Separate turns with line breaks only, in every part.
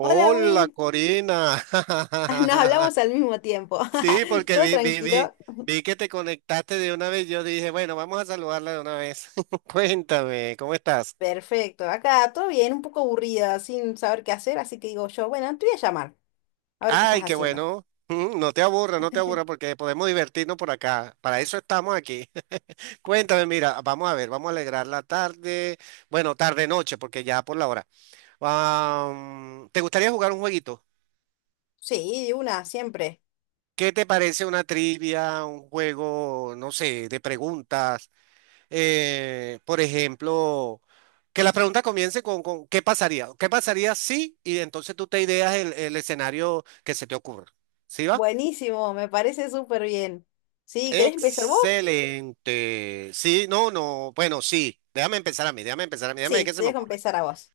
Hola Will,
Corina.
nos hablamos al mismo tiempo.
Sí, porque
¿Todo tranquilo?
vi que te conectaste de una vez. Yo dije, bueno, vamos a saludarla de una vez. Cuéntame, ¿cómo estás?
Perfecto. Acá todo bien, un poco aburrida, sin saber qué hacer, así que digo yo, bueno, te voy a llamar, a ver qué estás
Ay, qué
haciendo.
bueno. No te aburra, no te aburra, porque podemos divertirnos por acá. Para eso estamos aquí. Cuéntame, mira, vamos a ver, vamos a alegrar la tarde. Bueno, tarde noche, porque ya por la hora. Ah, ¿te gustaría jugar un jueguito?
Sí, de una, siempre.
¿Qué te parece una trivia, un juego, no sé, de preguntas? Por ejemplo, que la pregunta comience con ¿qué pasaría? ¿Qué pasaría si? Y entonces tú te ideas el escenario que se te ocurra. ¿Sí va?
Buenísimo, me parece súper bien. Sí, ¿querés empezar vos?
Excelente. Sí, no, no. Bueno, sí. Déjame empezar a mí, déjame empezar a mí, déjame ver
Sí,
qué se
te
me
dejo
ocurre.
empezar a vos.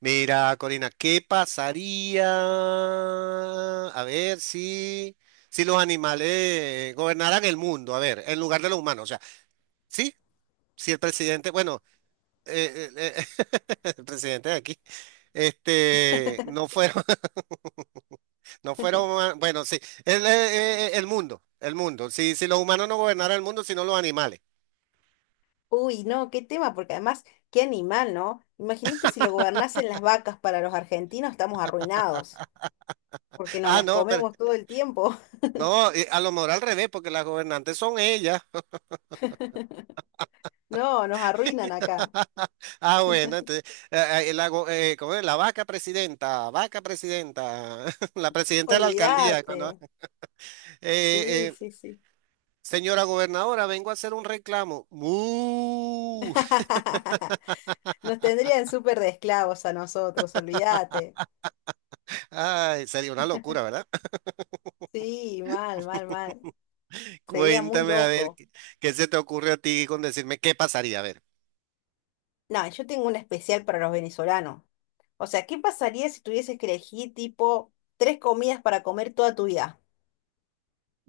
Mira, Corina, ¿qué pasaría? A ver si los animales gobernaran el mundo, a ver, en lugar de los humanos. O sea, sí, si el presidente, bueno, eh, eh, eh, el presidente de aquí, este, no fueron, no fueron, bueno, sí, el mundo, si los humanos no gobernaran el mundo, sino los animales.
Uy, no, qué tema, porque además, qué animal, ¿no? Imagínate si lo gobernasen las vacas para los argentinos, estamos arruinados, porque nos
Ah,
las
no, pero
comemos todo el tiempo.
no, a lo mejor al revés, porque las gobernantes son ellas.
No, nos arruinan acá.
Ah, bueno, entonces, ¿cómo es? La vaca presidenta, la presidenta de la alcaldía, ¿no?
Olvídate. Sí,
Eh, eh,
sí, sí.
Señora gobernadora, vengo a hacer un reclamo. ¡Mu!
Nos tendrían súper de esclavos a nosotros, olvídate.
Ay, sería una locura, ¿verdad?
Sí, mal, mal, mal. Sería muy
Cuéntame, a ver,
loco.
¿qué se te ocurre a ti con decirme qué pasaría? A ver.
No, yo tengo un especial para los venezolanos. O sea, ¿qué pasaría si tuvieses que elegir tipo tres comidas para comer toda tu vida?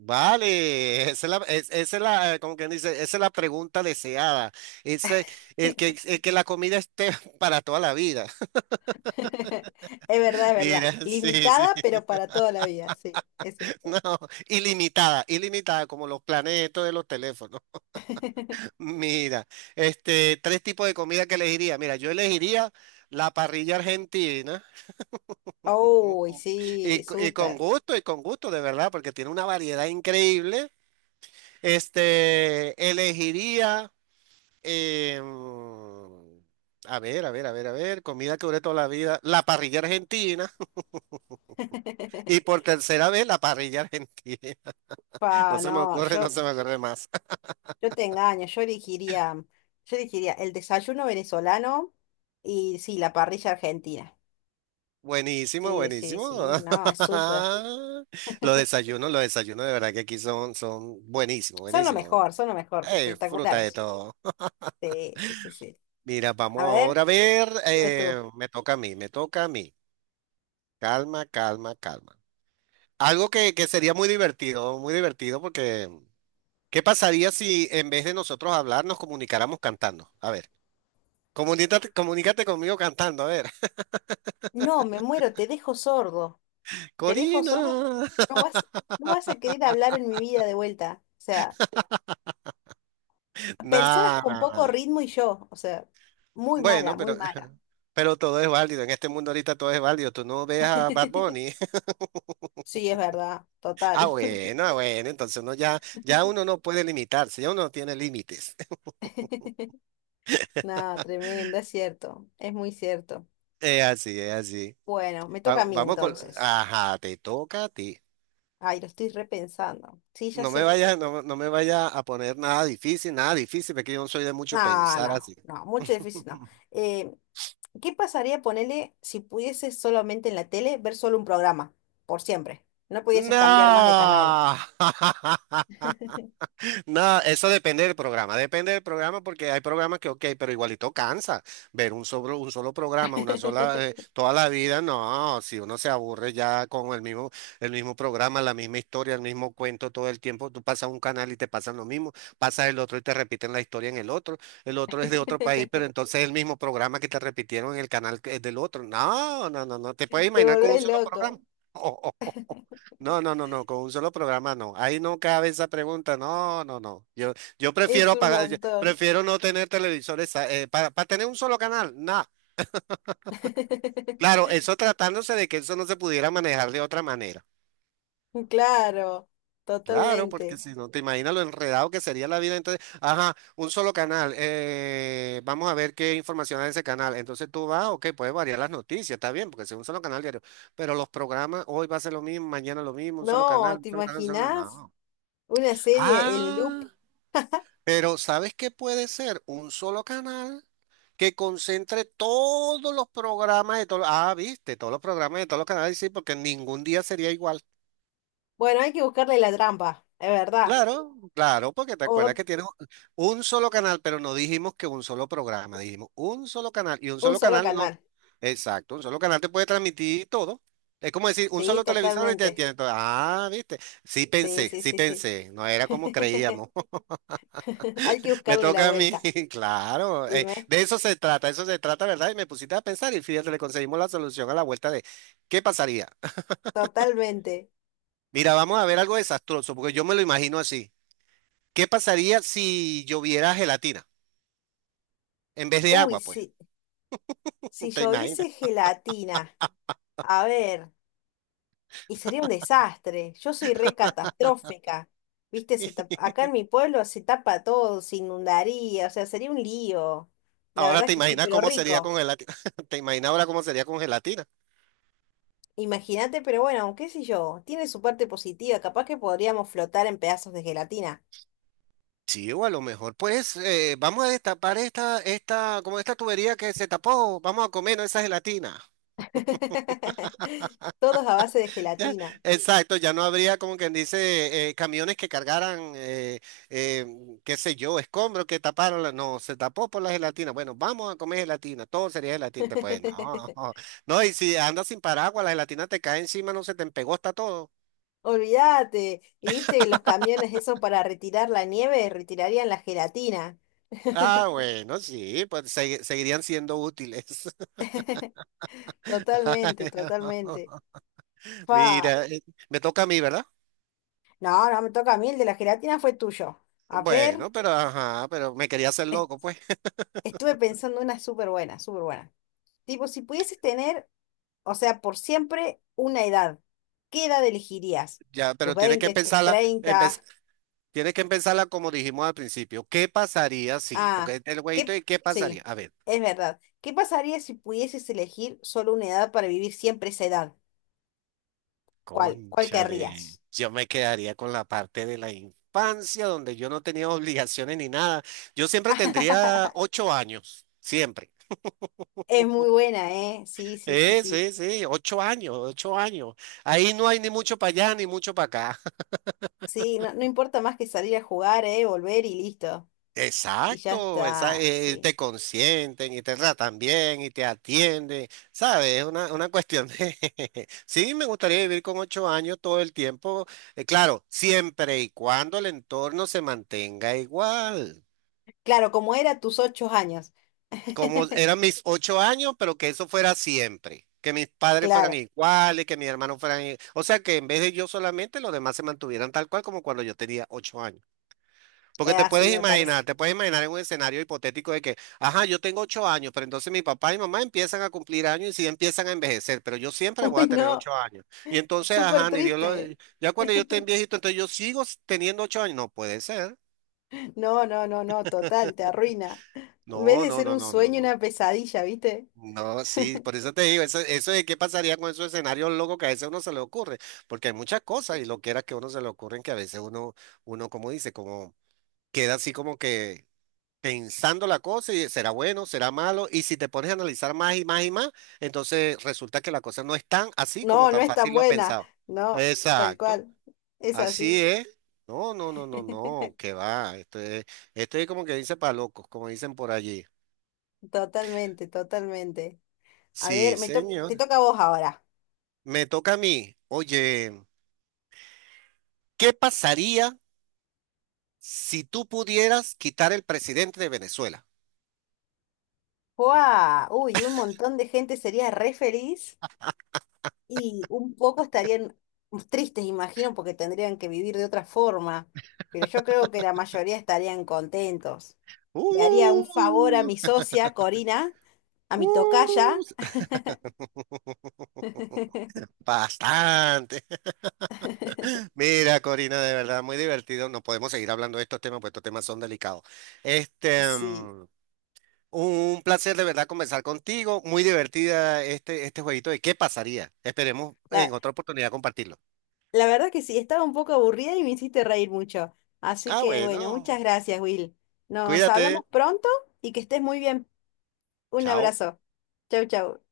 Vale, esa es la, como quien dice, esa es la pregunta deseada. Ese, el que la comida esté para toda la vida.
Es verdad, es verdad.
Mira, sí, sí.
Limitada, pero para toda la vida, sí, es cierto.
No, ilimitada, ilimitada, como los planetos de los teléfonos. Mira, este, tres tipos de comida que elegiría. Mira, yo elegiría la parrilla argentina.
Uy,
Y,
sí, súper.
y con gusto, de verdad, porque tiene una variedad increíble. Este, elegiría, em, a ver, comida que duré toda la vida, la parrilla argentina. Y por tercera vez, la parrilla argentina. No
Pa,
se me
no,
ocurre, no
yo
se me ocurre más.
Yo Te engaño, yo elegiría el desayuno venezolano y sí, la parrilla argentina.
Buenísimo,
Sí, sí,
buenísimo.
sí, no, es súper.
Los desayunos de verdad que aquí son buenísimos, buenísimos.
Son lo mejor,
Fruta de
espectaculares.
todo.
Sí, sí, sí, sí.
Mira, vamos
A ver,
ahora a ver,
dime tú.
me toca a mí, me toca a mí. Calma, calma, calma. Algo que sería muy divertido, porque ¿qué pasaría si en vez de nosotros hablar nos comunicáramos cantando? A ver, comunícate, comunícate conmigo cantando, a ver.
No, me muero, te dejo sordo. Te dejo sordo.
Corina.
No vas, no vas a querer hablar en mi vida de vuelta. O sea, personas con poco
Nada.
ritmo y yo. O sea, muy mala,
Bueno,
muy
pero,
mala.
pero todo es válido. En este mundo ahorita todo es válido. Tú no ves a Bad Bunny.
Sí, es verdad,
Ah,
total.
bueno, ah, bueno. Entonces ya uno no puede limitarse, ya uno no tiene límites.
No, tremendo, es cierto, es muy cierto.
Es así, es así.
Bueno, me toca a mí
Vamos con.
entonces.
Ajá, te toca a ti.
Ay, lo estoy repensando. Sí, ya
No me
sé.
vaya, no, no me vaya a poner nada difícil, nada difícil, porque yo no soy de mucho
No,
pensar
no,
así.
no, mucho difícil no. Eh, ¿Qué pasaría, ponele, si pudieses solamente en la tele ver solo un programa, por siempre? No pudieses cambiar más de canal.
¡No! No, eso depende del programa porque hay programas que, ok, pero igualito cansa ver un solo programa, una sola, toda la vida, no, si uno se aburre ya con el mismo programa, la misma historia, el mismo cuento todo el tiempo, tú pasas un canal y te pasan lo mismo, pasas el otro y te repiten la historia en el otro es de otro país, pero entonces es el mismo programa que te repitieron en el canal que es del otro, no, no, no, no, te puedes
Te
imaginar con un
volvés
solo
loco.
programa. No, no, no, no, con un solo programa no. Ahí no cabe esa pregunta. No, no, no. Yo
Es
prefiero
un
pagar, yo
montón.
prefiero no tener televisores para, tener un solo canal. No. Claro, eso tratándose de que eso no se pudiera manejar de otra manera.
Claro,
Claro, porque
totalmente.
si no te imaginas lo enredado que sería la vida, entonces, ajá, un solo canal. Eh, vamos a ver qué información hay en ese canal. Entonces tú vas, ok, puedes variar las noticias, está bien, porque si es un solo canal diario. Pero los programas, hoy va a ser lo mismo, mañana lo mismo, un solo
No,
canal,
¿te
un solo canal, un solo canal.
imaginas
No.
una serie en loop?
Ah. Pero ¿sabes qué puede ser? Un solo canal que concentre todos los programas de todos. Ah, viste, todos los programas de todos los canales, sí, porque ningún día sería igual.
Bueno, hay que buscarle la trampa, es verdad.
Claro, claro, porque te
O
acuerdas que
t-
tienes un solo canal, pero no dijimos que un solo programa, dijimos un solo canal. Y un
un
solo
solo
canal no.
canal.
Exacto, un solo canal te puede transmitir todo. Es como decir, un
Sí,
solo televisor y te
totalmente.
tiene todo. Ah, viste. Sí
Sí,
pensé,
sí,
sí
sí, sí.
pensé. No era como creíamos.
Hay que
Me
buscarle la
toca a mí,
vuelta.
claro. Eh,
Dime,
de eso se trata, ¿verdad? Y me pusiste a pensar y fíjate, le conseguimos la solución a la vuelta de ¿qué pasaría?
totalmente.
Mira, vamos a ver algo desastroso, porque yo me lo imagino así. ¿Qué pasaría si lloviera gelatina en vez de
Uy,
agua, pues?
sí. Si
¿Te
yo
imaginas?
hice gelatina, a ver, y sería un desastre. Yo soy re catastrófica. Viste, acá en mi pueblo se tapa todo, se inundaría, o sea, sería un lío. La
Ahora
verdad
te
que sí,
imaginas
pero
cómo sería
rico.
con gelatina. ¿Te imaginas ahora cómo sería con gelatina?
Imagínate, pero bueno, qué sé yo, tiene su parte positiva, capaz que podríamos flotar en pedazos de gelatina.
Sí, o a lo mejor, pues, vamos a destapar como esta tubería que se tapó, vamos a comer ¿no? esa gelatina.
Todos a base de gelatina.
Exacto, ya no habría como quien dice camiones que cargaran, eh, qué sé yo, escombros que taparon, no, se tapó por la gelatina. Bueno, vamos a comer gelatina, todo sería gelatina. Pues no, no, y si andas sin paraguas, la gelatina te cae encima, no se te empegó, está todo.
Olvídate, y viste que los camiones esos para retirar la nieve retirarían la gelatina.
Ah, bueno, sí, pues seguirían siendo útiles.
Totalmente, totalmente. Fa.
Mira, me toca a mí, ¿verdad?
No, no me toca a mí, el de la gelatina fue tuyo. A ver,
Bueno, pero ajá, pero me quería hacer
est-
loco, pues.
estuve pensando una súper buena, súper buena. Tipo, si pudieses tener, o sea, por siempre una edad. ¿Qué edad elegirías?
Ya,
¿Tus
pero tienes que
20, tus
empezarla,
30?
tienes que empezarla como dijimos al principio. ¿Qué pasaría si?
Ah,
Porque el güeyito
¿qué?
de qué pasaría.
Sí,
A ver,
es verdad. ¿Qué pasaría si pudieses elegir solo una edad para vivir siempre esa edad? ¿Cuál, cuál
cónchale.
querrías?
Yo me quedaría con la parte de la infancia donde yo no tenía obligaciones ni nada. Yo siempre tendría ocho años, siempre.
Es muy buena, ¿eh? Sí, sí, sí, sí.
Sí, sí, ocho años, ocho años. Ahí no hay ni mucho para allá ni mucho para acá.
Sí, no, no importa más que salir a jugar, ¿eh? Volver y listo. Y ya
Exacto,
está, sí.
te consienten y te tratan bien y te atienden, ¿sabes? Es una cuestión de... Sí, me gustaría vivir con ocho años todo el tiempo, claro, siempre y cuando el entorno se mantenga igual,
Claro, como era tus 8 años.
como eran mis ocho años, pero que eso fuera siempre, que mis padres fueran
Claro,
iguales, que mis hermanos fueran... O sea, que en vez de yo solamente, los demás se mantuvieran tal cual como cuando yo tenía ocho años. Porque
así me parece.
te puedes imaginar en un escenario hipotético de que, ajá, yo tengo ocho años, pero entonces mi papá y mamá empiezan a cumplir años y sí empiezan a envejecer, pero yo siempre voy
Uy,
a tener
no,
ocho años. Y entonces,
súper
ajá, ni Dios
triste.
lo...
¿Eh?
Ya cuando yo esté viejito, entonces yo teniendo ocho años. No puede ser.
No, no, no, no, total, te arruina. En vez
No,
de
no,
ser
no,
un
no, no,
sueño,
no.
una pesadilla, ¿viste?
No, sí, por eso te digo, eso de qué pasaría con esos escenarios locos que a veces a uno se le ocurre, porque hay muchas cosas y lo que era que a uno se le ocurren que a veces como dice, como queda así como que pensando la cosa y será bueno, será malo, y si te pones a analizar más y más y más, entonces resulta que la cosa no es tan así como
No, no
tan
es tan
fácil lo
buena.
pensado.
No, tal
Exacto,
cual. Es
así
así.
es. No, no, no, no, no, que va. Esto es como que dice para locos, como dicen por allí.
Totalmente, totalmente. A
Sí,
ver, te
señor.
toca a vos ahora.
Me toca a mí. Oye, ¿qué pasaría si tú pudieras quitar el presidente de Venezuela?
¡Guau! Uy, un montón de gente sería re feliz y un poco estarían tristes, imagino, porque tendrían que vivir de otra forma. Pero yo creo que la mayoría estarían contentos. Le haría un favor a
Uh,
mi socia, Corina, a mi tocaya.
uh, bastante. Mira, Corina, de verdad, muy divertido. No podemos seguir hablando de estos temas, pues estos temas son delicados. Este,
Sí,
mm, un placer de verdad conversar contigo. Muy divertida este, este jueguito de qué pasaría. Esperemos
la,
en otra oportunidad compartirlo.
la verdad que sí, estaba un poco aburrida y me hiciste reír mucho. Así
Ah,
que bueno, muchas
bueno,
gracias, Will. Nos
cuídate.
hablamos pronto y que estés muy bien. Un
Chao.
abrazo. Chau, chau.